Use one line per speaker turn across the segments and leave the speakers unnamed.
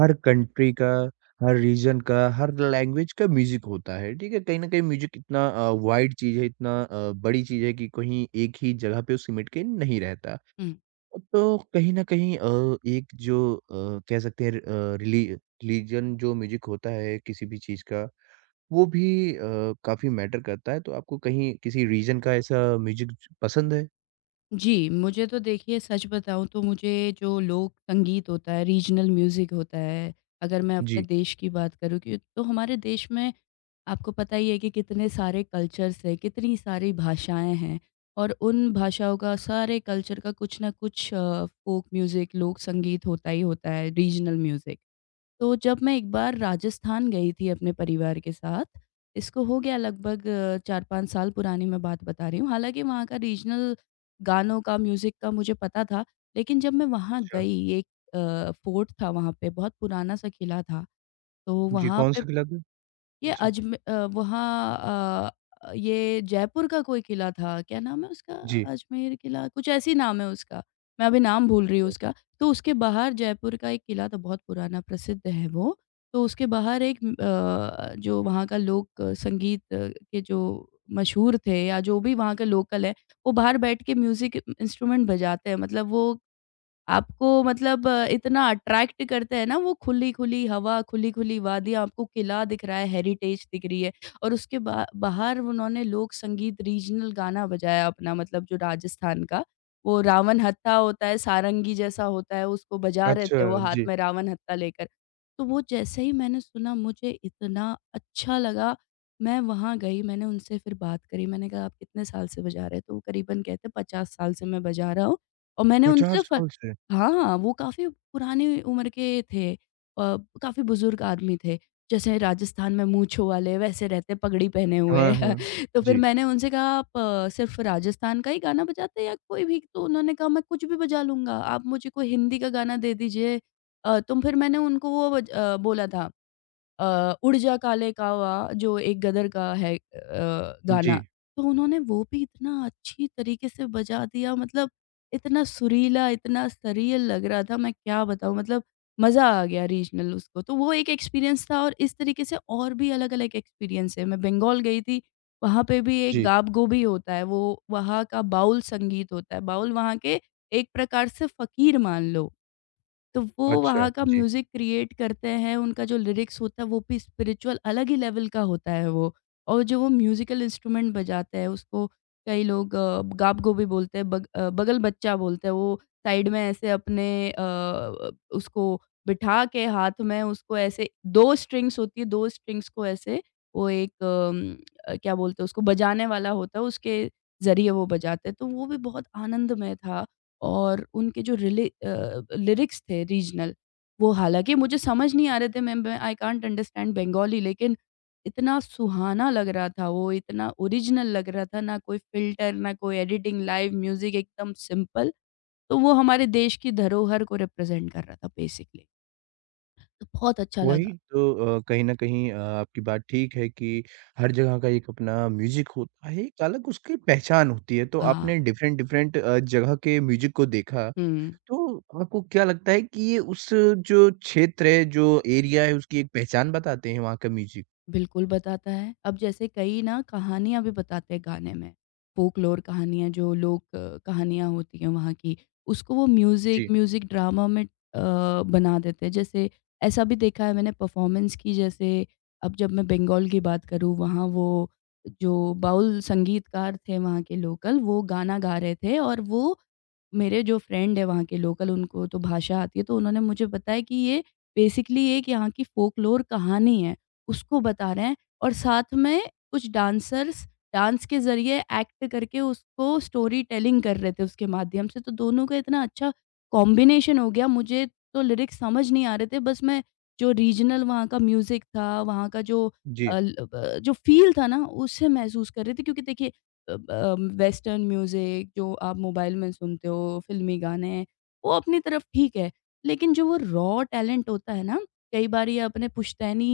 हर country का, हर reason का, हर language का म्यूज़िक होता है, ठीक है? कहीं न कहीं म्यूज़िक इतना वाइड चीज़ है, इतना बड़ी चीज़ है कि कहीं एक ही जगह पे वो सिमट के नहीं रहता।
हुँ।
तो कहीं न कहीं एक जो कह सकते हैं रिलीजन जो म्यूज़िक होता है किसी भी चीज़ का, वो भी अ, काफ़ी मैटर करता है। तो आपको कहीं किसी रीजन का ऐसा म्यूज़िक पसंद है?
जी, मुझे तो देखिए सच बताऊँ तो मुझे जो लोक संगीत होता है, रीजनल म्यूज़िक होता है, अगर मैं अपने
जी।
देश की बात करूँ कि तो हमारे देश में आपको पता ही है कि कितने सारे कल्चर्स हैं, कितनी सारी भाषाएँ हैं और उन भाषाओं का, सारे कल्चर का कुछ ना कुछ फ़ोक म्यूज़िक, लोक संगीत होता ही होता है, रीजनल म्यूज़िक। तो जब मैं एक बार राजस्थान गई थी अपने परिवार के साथ, इसको हो गया लगभग 4-5 साल पुरानी मैं बात बता रही हूँ। हालाँकि वहाँ का रीजनल गानों का, म्यूज़िक का मुझे पता था, लेकिन जब मैं वहाँ
अच्छा।
गई, फोर्ट था वहाँ पे, बहुत पुराना-सा किला था। तो
जी,
वहाँ पे
कौन-सा खिलाते हैं?
ये
अच्छा।
अजमे अ, वहाँ अ, ये जयपुर का कोई किला था, क्या नाम है उसका?
जी।
अजमेर किला, कुछ ऐसे ही नाम है उसका, मैं अभी नाम भूल रही हूँ उसका। तो उसके बाहर जयपुर का एक किला था, बहुत पुराना, प्रसिद्ध है वो। तो उसके बाहर जो वहाँ का लोक संगीत के जो मशहूर थे या जो भी वहाँ का लोकल है, वो बाहर बैठ के म्यूज़िक इंस्ट्रूमेंट बजाते हैं। मतलब वो आपको इतना अट्रैक्ट करते हैं ना वो खुली-खुली हवा, खुली-खुली वादियाँ, आपको किला दिख रहा है, हेरिटेज दिख रही है और उसके बा बाहर उन्होंने लोक संगीत रीजनल गाना बजाया अपना मतलब जो राजस्थान का, वो रावण हत्था होता है, सारंगी जैसा होता है, उसको बजा रहे
अच्छा,
थे वो हाथ
जी।
में रावण हत्था लेकर। तो वो जैसे ही मैंने सुना मुझे इतना अच्छा लगा, मैं वहाँ गई, मैंने उनसे फिर बात करी, मैंने कहा आप कितने साल से बजा रहे हो? तो वो करीबन कहते 50 साल से मैं बजा रहा हूँ और मैंने
50
उनसे फ
साल से?
हाँ, वो काफ़ी पुरानी उम्र के थे अ, काफ़ी बुज़ुर्ग आदमी थे। जैसे राजस्थान में मूँछों वाले वैसे रहते पगड़ी पहने हुए।
हाँ, हाँ।
तो फिर
जी,
मैंने उनसे कहा आप सिर्फ़ राजस्थान का ही गाना बजाते हैं या कोई भी? तो उन्होंने कहा मैं कुछ भी बजा लूँगा, आप मुझे कोई हिंदी का गाना दे दीजिए। तो फिर मैंने उनको बोला था उड़ जा काले कावा जो एक गदर का है
जी,
गाना, तो उन्होंने वो भी इतना अच्छी तरीके से बजा दिया मतलब इतना सुरीला, इतना सरील लग रहा था मैं क्या बताऊँ मतलब मज़ा आ गया रीजनल उसको, तो वो एक एक्सपीरियंस था और इस तरीके से और भी अलग-अलग एक्सपीरियंस है। मैं बंगाल गई थी, वहाँ पे भी एक
जी।
गाप-गोभी होता है, वो वहाँ का बाउल संगीत होता है, बाउल वहाँ के एक प्रकार से फ़कीर मान लो। तो वो
अच्छा,
वहाँ का
जी।
म्यूज़िक क्रिएट करते हैं, उनका जो लिरिक्स होता है वो भी स्पिरिचुअल अलग ही लेवल का होता है वो। और जो वो म्यूज़िकल इंस्ट्रूमेंट बजाते हैं उसको कई लोग गाब-गो भी बोलते हैं, बगल बच्चा बोलते हैं। वो साइड में उसको बिठा के हाथ में उसको ऐसे 2 स्ट्रिंग्स होती है, 2 स्ट्रिंग्स को ऐसे वो क्या बोलते हैं उसको बजाने वाला होता है, उसके ज़रिए वो बजाते हैं। तो वो भी बहुत आनंदमय था। और उनके जो लिरिक्स थे रीजनल, वो हालाँकि मुझे समझ नहीं आ रहे थे, मैं आई कांट अंडरस्टैंड बंगाली लेकिन इतना सुहाना लग रहा था वो, इतना ओरिजिनल लग रहा था, ना कोई फ़िल्टर, ना कोई एडिटिंग, लाइव म्यूज़िक एकदम सिंपल। तो वो हमारे देश की धरोहर को रिप्रेज़ेंट कर रहा था बेसिकली, तो बहुत अच्छा
वही
लगा।
तो कहीं न कहीं आपकी बात ठीक है कि हर जगह का एक अपना म्यूज़िक होता है, एक अलग उसकी पहचान होती है। तो
हाँ।
आपने डिफ़रेंट डिफ़रेंट जगह के म्यूज़िक को देखा,
हुँ।
तो आपको क्या लगता है कि ये उस जो क्षेत्र है, जो एरिया है, उसकी एक पहचान बताते हैं वहाँ का म्यूज़िक?
बिल्कुल बताता है। अब जैसे कई ना कहानियाँ भी बताते हैं गाने में, फ़ोकलोर कहानियाँ जो लोक कहानियाँ होती हैं वहाँ की, उसको वो
जी,
म्यूज़िक म्यूज़िक ड्रामा में बना देते हैं। जैसे ऐसा भी देखा है मैंने परफ़ॉर्मेंस की जैसे अब जब मैं बंगाल की बात करूँ, वहाँ वो जो बाउल संगीतकार थे वहाँ के लोकल, वो गाना गा रहे थे और वो मेरे जो फ्रेंड है वहाँ के लोकल, उनको तो भाषा आती है, तो उन्होंने मुझे बताया कि ये बेसिकली एक यहाँ की फ़ोकलोर कहानी है। उसको बता रहे हैं और साथ में कुछ डांसर्स डांस के ज़रिए एक्ट करके उसको स्टोरी टेलिंग कर रहे थे उसके माध्यम से। तो दोनों का इतना अच्छा कॉम्बिनेशन हो गया, मुझे तो लिरिक्स समझ नहीं आ रहे थे। बस मैं जो रीजनल वहाँ का म्यूज़िक था, वहाँ का जो
जी।
अ, ल ब जो फ़ील था ना, उसे महसूस कर रही थी क्योंकि देखिए अ, अ, वेस्टर्न म्यूज़िक जो आप मोबाइल में सुनते हो, फ़िल्मी गाने, वो अपनी तरफ ठीक है। लेकिन जो वो रॉ टैलेंट होता है ना, कई बार ये अपने पुश्तैनी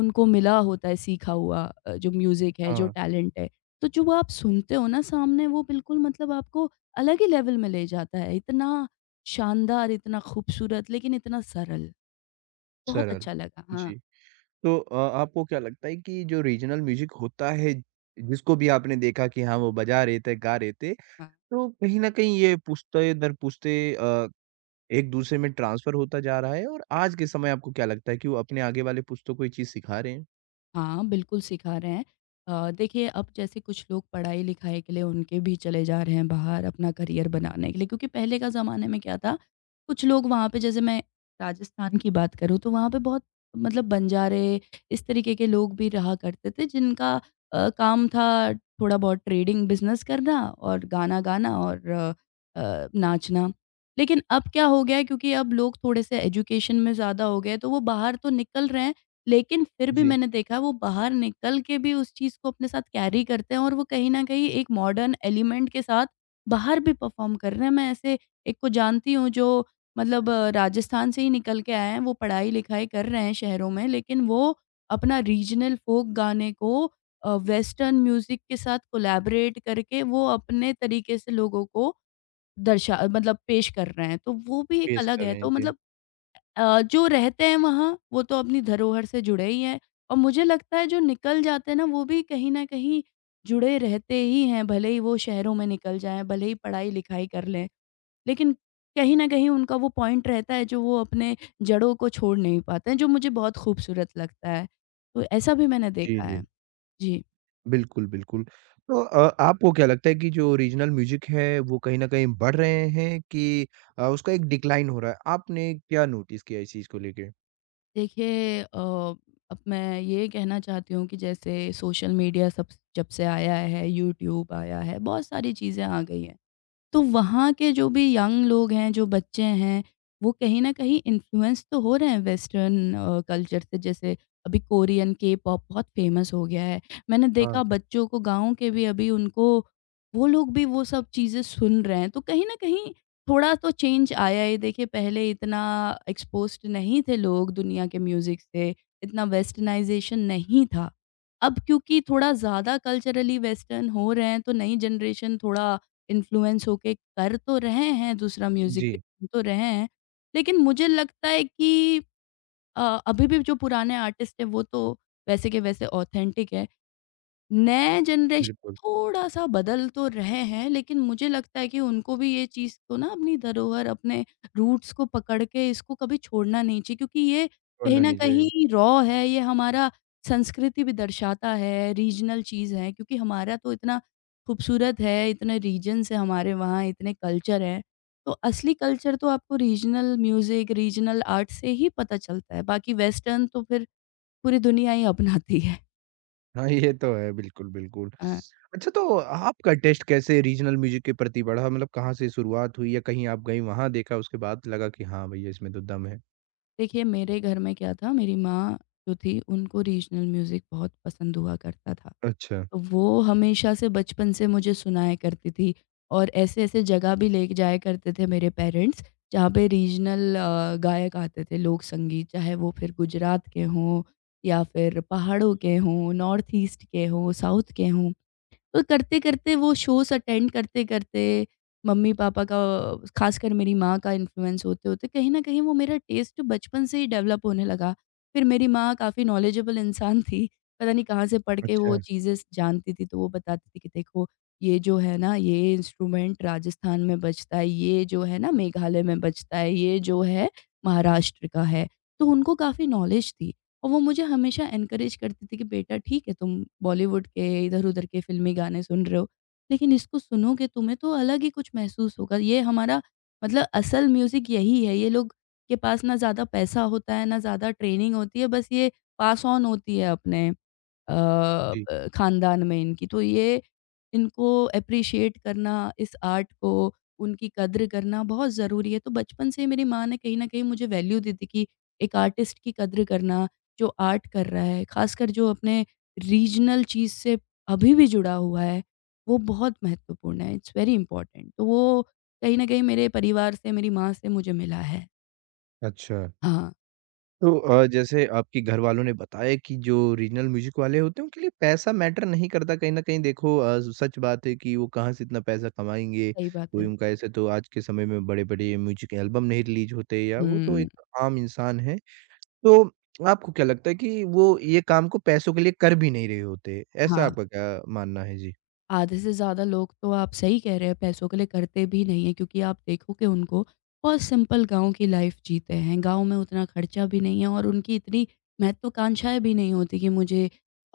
उनको मिला होता है सीखा हुआ जो म्यूज़िक है, जो
हाँ,
टैलेंट है। तो जो वो आप सुनते हो ना सामने वो बिल्कुल मतलब आपको अलग ही लेवल में ले जाता है। इतना शानदार, इतना खूबसूरत लेकिन इतना सरल। बहुत
सरल।
अच्छा लगा। हाँ,
जी। तो आपको क्या लगता है कि जो रीजनल म्यूज़िक होता है, जिसको भी आपने देखा कि हाँ, वो बजा रहे थे, गा रहे थे,
हाँ।
तो कहीं न कहीं ये पुश्ते दर पुश्ते एक-दूसरे में ट्रांसफ़र होता जा रहा है और आज के समय आपको क्या लगता है कि वो अपने आगे वाले पुश्तों को ये चीज़ सिखा रहे हैं?
हाँ, बिल्कुल सिखा रहे हैं। देखिए अब जैसे कुछ लोग पढ़ाई-लिखाई के लिए उनके भी चले जा रहे हैं बाहर अपना करियर बनाने के लिए क्योंकि पहले का ज़माने में क्या था, कुछ लोग वहाँ पे जैसे मैं राजस्थान की बात करूँ तो वहाँ पे बहुत मतलब बंजारे, इस तरीके के लोग भी रहा करते थे जिनका काम था थोड़ा बहुत ट्रेडिंग बिज़नेस करना और गाना गाना और नाचना। लेकिन अब क्या हो गया है क्योंकि अब लोग थोड़े-से एजुकेशन में ज़्यादा हो गए, तो वो बाहर तो निकल रहे हैं लेकिन फिर भी
जी,
मैंने देखा वो बाहर निकल के भी उस चीज़ को अपने साथ कैरी करते हैं और वो कहीं न कहीं एक मॉडर्न एलिमेंट के साथ बाहर भी परफ़ॉर्म कर रहे हैं। मैं ऐसे एक को जानती हूँ जो राजस्थान से ही निकल के आए हैं, वो पढ़ाई-लिखाई कर रहे हैं शहरों में लेकिन वो अपना रीजनल फ़ोक गाने को वेस्टर्न म्यूज़िक के साथ कोलैबोरेट करके वो अपने तरीके से लोगों को दर्शा मतलब पेश कर रहे हैं। तो वो भी एक
पेश
अलग
कर
है।
रहे हैं।
तो
जी,
मतलब जो रहते हैं वहाँ, वो तो अपनी धरोहर से जुड़े ही हैं और मुझे लगता है जो निकल जाते हैं ना, वो भी कहीं न कहीं जुड़े रहते ही हैं, भले ही वो शहरों में निकल जाएँ, भले ही पढ़ाई-लिखाई कर लें। लेकिन कहीं न कहीं उनका वो पॉइंट रहता है जो वो अपने जड़ों को छोड़ नहीं पाते हैं, जो मुझे बहुत खूबसूरत लगता है। तो ऐसा भी मैंने
जी,
देखा है।
जी।
जी।
बिल्कुल, बिल्कुल। तो आपको क्या लगता है कि जो रीजनल म्यूज़िक है वो कहीं न कहीं बढ़ रहे हैं कि उसका एक डिक्लाइन हो रहा है? आपने क्या नोटिस किया इस चीज़ को लेके?
देखिए अ, अब मैं ये कहना चाहती हूँ कि जैसे सोशल मीडिया सब जब से आया है, यूट्यूब आया है, बहुत सारी चीज़ें आ गई हैं। तो वहाँ के जो भी यंग लोग हैं, जो बच्चे हैं, वो कहीं न कहीं इन्फ्लुएंस तो हो रहे हैं वेस्टर्न कल्चर से। जैसे अभी कोरियन के-पॉप बहुत फेमस हो गया है। मैंने
हाँ,
देखा बच्चों को गाँव के भी अभी उनको वो लोग भी वो सब चीज़ें सुन रहे हैं। तो कहीं न कहीं थोड़ा तो चेंज आया है। देखिए पहले इतना एक्सपोज़्ड नहीं थे लोग दुनिया के म्यूज़िक से, इतना वेस्टर्नाइज़ेशन नहीं था। अब क्योंकि थोड़ा ज़्यादा कल्चरली वेस्टर्न हो रहे हैं, तो नई जनरेशन थोड़ा इन्फ्लुएंस होके कर तो रहे हैं, दूसरा म्यूज़िक भी
जी,
सुन तो रहे हैं, लेकिन मुझे लगता है कि अ, अभी भी जो पुराने आर्टिस्ट हैं वो तो वैसे के वैसे ऑथेंटिक हैं। नए जनरेशन
बिल्कुल।
थोड़ा-सा बदल तो रहे हैं, लेकिन मुझे लगता है कि उनको भी ये चीज़ को ना अपनी धरोहर, अपने रूट्स को पकड़ के इसको कभी छोड़ना नहीं चाहिए क्योंकि ये कहीं
छोड़ना
न
नहीं चाहिए।
कहीं रॉ है, ये हमारा संस्कृति भी दर्शाता है, रीजनल चीज़ है क्योंकि हमारा तो इतना खूबसूरत है, इतने रीजन्स हैं हमारे वहाँ, इतने कल्चर हैं। तो असली कल्चर तो आपको रीजनल म्यूज़िक, रीजनल आर्ट से ही पता चलता है, बाकी वेस्टर्न तो फिर पूरी दुनिया ही अपनाती है।
हाँ, ये तो है। बिल्कुल, बिल्कुल।
अ
अच्छा, तो आपका टेस्ट कैसे रीजनल म्यूज़िक के प्रति बढ़ा? मतलब कहाँ से शुरुआत हुई या कहीं आप गई वहाँ देखा उसके बाद लगा कि हाँ, भई इसमें तो दम है?
देखिए मेरे घर में क्या था मेरी माँ जो थी उनको रीजनल म्यूज़िक बहुत पसंद हुआ करता था।
अच्छा,
तो वो हमेशा से बचपन से मुझे सुनाया करती थी और ऐसे-ऐसे जगह भी ले के जाया करते थे मेरे पेरेंट्स जहाँ पे रीजनल गायक आते थे लोक संगीत चाहे वो फिर गुजरात के हों या फिर पहाड़ों के हों, नॉर्थ ईस्ट के हों, साउथ के हों। तो करते-करते वो शोज़ अटेंड करते-करते मम्मी-पापा का ख़ासकर मेरी माँ का इन्फ्लुएंस होते-होते कहीं न कहीं वो मेरा टेस्ट बचपन से ही डेवलप होने लगा। फिर मेरी माँ काफ़ी नॉलेजेबल इंसान थी, पता नहीं कहाँ से पढ़ के वो
अच्छा।
चीज़ें स जानती थी, तो वो बताती थी कि देखो ये जो है ना, ये इंस्ट्रूमेंट राजस्थान में बजता है, ये जो है ना मेघालय में बजता है, ये जो है महाराष्ट्र का है। तो उनको काफ़ी नॉलेज थी। और वो मुझे हमेशा एनकरेज करती थी कि बेटा ठीक है तुम बॉलीवुड के इधर-उधर के फ़िल्मी गाने सुन रहे हो, लेकिन इसको सुनोगे तुम्हें तो अलग ही कुछ महसूस होगा। ये हमारा मतलब असल म्यूज़िक यही है। ये लोग के पास ना ज़्यादा पैसा होता है, ना ज़्यादा ट्रेनिंग होती है, बस ये पास ऑन होती है अपने अ,
जी।
ब खानदान में इनकी। तो ये इनको एप्रिशिएट करना, इस आर्ट को, उनकी कद्र करना बहुत ज़रूरी है। तो बचपन से ही मेरी माँ ने कहीं न कहीं मुझे वैल्यू दी थी कि एक आर्टिस्ट की कद्र करना, जो आर्ट कर रहा है, खासकर जो अपने रीजनल चीज़ से अभी भी जुड़ा हुआ है, वो बहुत महत्वपूर्ण है। It's very important. तो वो कहीं न कहीं मेरे परिवार से, मेरी माँ से मुझे मिला है।
अच्छा।
हाँ,
तो जैसे आपके घरवालों ने बताया कि जो रीजनल म्यूज़िक वाले होते हैं उनके लिए पैसा मैटर नहीं करता, कहीं न कहीं देखो सच बात है कि वो कहाँ से इतना पैसा कमाएँगे।
सही बात
कोई
है।
उनका ऐसे तो आज के समय में बड़े-बड़े म्यूज़िक एल्बम नहीं रिलीज़ होते, या वो तो
हुँ,
एक आम इंसान है। तो आपको क्या लगता है कि वो ये काम को पैसों के लिए कर भी नहीं रहे होते, ऐसा
हाँ।
आपका क्या मानना है? जी,
आधे से ज़्यादा लोग तो आप सही कह रहे हैं पैसों के लिए करते भी नहीं हैं, क्योंकि आप देखोगे उनको बहुत सिंपल गाँव की लाइफ जीते हैं। गाँव में उतना खर्चा भी नहीं है और उनकी इतनी महत्वाकांक्षाएँ भी नहीं होती कि मुझे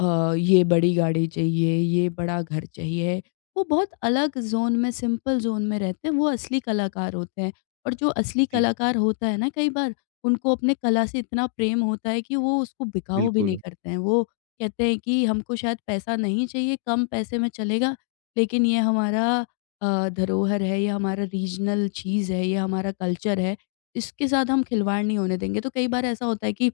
ये बड़ी गाड़ी चाहिए, ये बड़ा घर चाहिए। वो बहुत अलग ज़ोन में, सिंपल ज़ोन में रहते हैं, वो असली कलाकार होते हैं। और जो असली
जी,
कलाकार होता है ना, कई बार उनको अपने कला से इतना प्रेम होता है कि वो उसको बिकाऊ भी नहीं
बिल्कुल।
करते हैं। वो कहते हैं कि हमको शायद पैसा नहीं चाहिए, कम पैसे में चलेगा, लेकिन ये हमारा धरोहर है, ये हमारा रीजनल चीज़ है, ये हमारा कल्चर है, इसके साथ हम खिलवाड़ नहीं होने देंगे। तो कई बार ऐसा होता है कि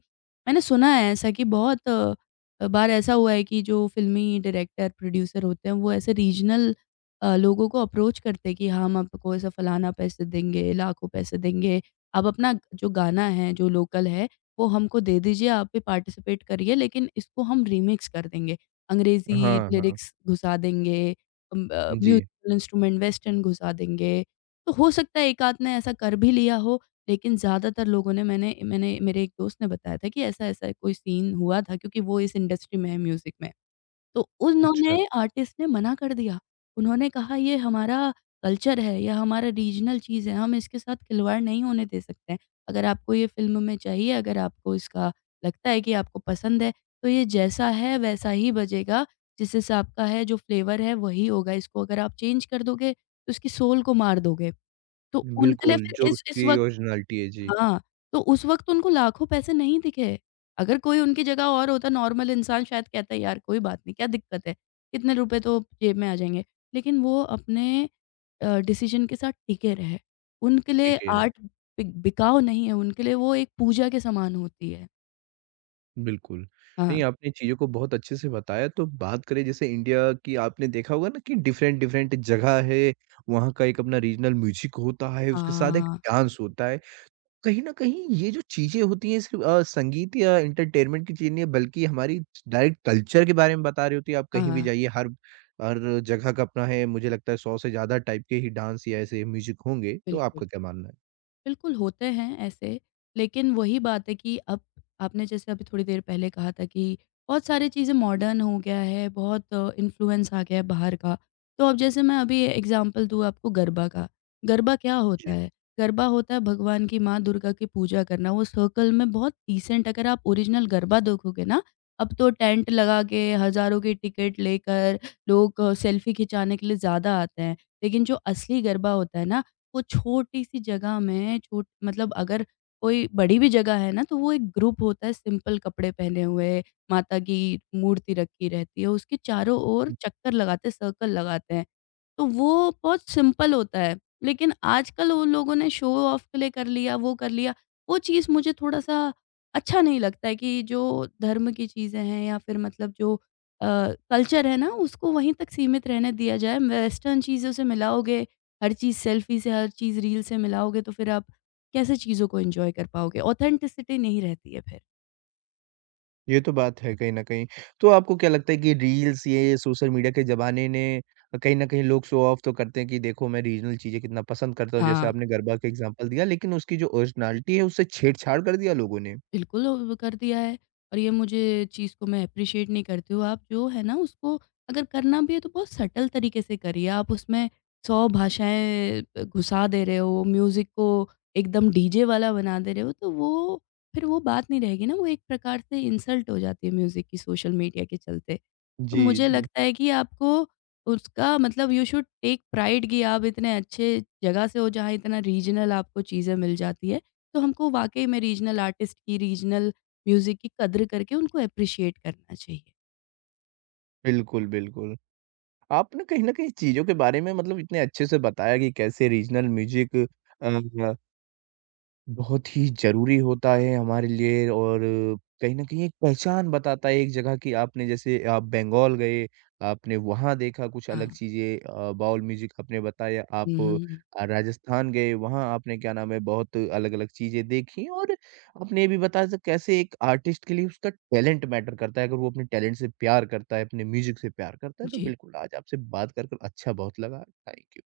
मैंने सुना है ऐसा कि बहुत बार ऐसा हुआ है कि जो फ़िल्मी डायरेक्टर, प्रोड्यूसर होते हैं, वो ऐसे रीजनल लोगों को अप्रोच करते हैं कि हम आपको ऐसा फलाना पैसे देंगे, लाखों पैसे देंगे। आप अपना जो गाना है, जो लोकल है वो हमको दे दीजिए, आप भी पार्टिसिपेट करिए, लेकिन इसको हम रीमिक्स कर देंगे। अंग्रेज़ी
हाँ, हाँ।
लिरिक्स घुसा देंगे,
जी।
म्यूज़िकल इंस्ट्रूमेंट वेस्टर्न घुसा देंगे। तो हो सकता है एक आध ने ऐसा कर भी लिया हो, लेकिन ज़्यादातर लोगों ने मैंने मैंने मेरे एक दोस्त ने बताया था कि ऐसा-ऐसा कोई सीन हुआ था, क्योंकि वो इस इंडस्ट्री में है, म्यूज़िक में। तो
अच्छा।
उन्होंने आर्टिस्ट ने मना कर दिया। उन्होंने कहा ये हमारा कल्चर है या हमारा रीजनल चीज़ है, हम इसके साथ खिलवाड़ नहीं होने दे सकते हैं। अगर आपको ये फ़िल्म में चाहिए, अगर आपको इसका लगता है कि आपको पसंद है, तो ये जैसा है वैसा ही बजेगा, जिस हिसाब का है, जो फ्लेवर है वही होगा। इसको अगर आप चेंज कर दोगे, तो इसकी सोल को मार दोगे। तो उनके लिए
बिल्कुल, जो
फिर इस
उसकी
वक़्त,
ओरिजिनलिटी है, जी,
हाँ, तो उस वक़्त उनको लाखों पैसे नहीं दिखे। अगर कोई उनकी जगह और होता, नॉर्मल इंसान, शायद कहता यार कोई बात नहीं, क्या दिक्कत है? इतने रुपए तो जेब में आ जाएँगे। लेकिन वो अपने डिसीज़न के साथ टिके रहे। उनके
ठीक
लिए
कह रहे हैं।
आर्ट बि बिकाऊ नहीं है, उनके लिए वो एक पूजा के समान होती है।
बिल्कुल। नहीं,
हाँ।
आपने चीज़ों को बहुत अच्छे से बताया। तो बात करें जैसे इंडिया की, आपने देखा होगा ना कि डिफरेंट-डिफरेंट जगह है, वहाँ का एक अपना रीजनल म्यूज़िक होता है, उसके साथ एक
हाँ,
डांस होता है। कहीं न कहीं ये जो चीज़ें होती हैं सिर्फ़ संगीत या एंटरटेनमेंट की चीज़ नहीं है, बल्कि हमारी डायरेक्ट कल्चर के बारे में बता रही होती है। आप कहीं भी
हाँ,
जाइए, हर हर जगह का अपना है, मुझे लगता है 100 से ज़्यादा टाइप के ही डांस या ऐसे म्यूज़िक होंगे। तो
बिल्कुल।
आपका क्या मानना है?
बिल्कुल, होते हैं ऐसे, लेकिन वही बात है कि अब आपने जैसे अभी थोड़ी देर पहले कहा था कि बहुत सारी चीज़ें मॉडर्न हो गया है, बहुत इन्फ्लुएंस आ गया है बाहर का। तो अब जैसे मैं अभी एग्ज़ाम्पल दूँ आपको गरबा का, गरबा क्या होता
जी।
है? गरबा होता है भगवान की माँ दुर्गा की पूजा करना, वो सर्कल में बहुत डिसेंट, अगर आप ओरिजिनल गरबा देखोगे ना, अब तो टेंट लगा के हज़ारों की टिकट लेकर लोग सेल्फ़ी खिंचाने के लिए ज़्यादा आते हैं। लेकिन जो असली गरबा होता है ना, वो छोटी-सी जगह में, छोट मतलब अगर कोई बड़ी भी जगह है ना, तो वो एक ग्रुप होता है सिंपल कपड़े पहने हुए, माता की मूर्ति रखी रहती है, उसके चारों ओर
हुँ,
चक्कर लगाते हैं, सर्कल लगाते हैं। तो वो बहुत सिंपल होता है। लेकिन आजकल उन लोगों ने शो ऑफ के लिए कर लिया। वो चीज़ मुझे थोड़ा-सा अच्छा नहीं लगता है कि जो धर्म की चीज़ें हैं या फिर मतलब जो अ, कल्चर है ना, उसको वहीं तक सीमित रहने दिया जाए। वेस्टर्न चीज़ों से मिलाओगे, हर चीज़ सेल्फ़ी से, हर चीज़ रील से मिलाओगे तो फिर आप कैसे चीज़ों को एन्जॉय कर पाओगे? ऑथेंटिसिटी नहीं रहती है फिर।
ये तो बात है कहीं न कहीं। तो आपको क्या लगता है कि रील्स, ये सोशल मीडिया के ज़माने ने कहीं न कहीं, लोग शो ऑफ तो करते हैं कि देखो मैं रीजनल चीज़ें कितना पसंद करता हूँ, जैसे
हाँ।
आपने गरबा का एग्ज़ाम्पल दिया, लेकिन उसकी जो ओरिजिनलिटी है उससे छेड़छाड़ कर दिया लोगों ने।
बिल्कुल, वो कर दिया है और ये मुझे चीज़ को मैं अप्रिशिएट नहीं करती हूँ। आप जो है ना उसको अगर करना भी है तो बहुत सटल तरीके से करिए। आप उसमें 100 भाषाएँ घुसा दे रहे हो, म्यूज़िक को एकदम डीजे वाला बना दे रहे हो, तो वो, फिर वो बात नहीं रहेगी ना, वो एक प्रकार से इंसल्ट हो जाती है म्यूज़िक की सोशल मीडिया के चलते। तो
जी,
मुझे
जी।
लगता है कि आपको उसका मतलब यू शुड टेक प्राइड कि आप इतने अच्छे जगह से हो जहाँ इतना रीजनल आपको चीज़ें मिल जाती है। तो हमको वाक़ई में रीजनल आर्टिस्ट की, रीजनल म्यूज़िक की कद्र करके उनको एप्रिशिएट करना चाहिए।
बिल्कुल, बिल्कुल। आपने कहीं न कहीं चीज़ों के बारे में, मतलब, इतने अच्छे से बताया कि कैसे रीजनल म्यूज़िक अ, बहुत ही ज़रूरी होता है हमारे लिए और कहीं न कहीं एक पहचान बताता है एक जगह की। आपने जैसे, आप बंगाल गए, आपने वहाँ देखा कुछ अलग
हाँ।
चीज़ें, बाउल म्यूज़िक आपने बताया,
हुँ,
आप
हुँ।
राजस्थान गए, वहाँ आपने, क्या नाम है, बहुत अलग-अलग चीज़ें देखी और आपने ये भी बताया था कैसे एक आर्टिस्ट के लिए उसका टैलेंट मैटर करता है, अगर वो अपने टैलेंट से प्यार करता है, अपने म्यूज़िक से प्यार करता है, तो
जी।
बिल्कुल। आज आपसे बात कर अच्छा बहुत लगा। Thank you.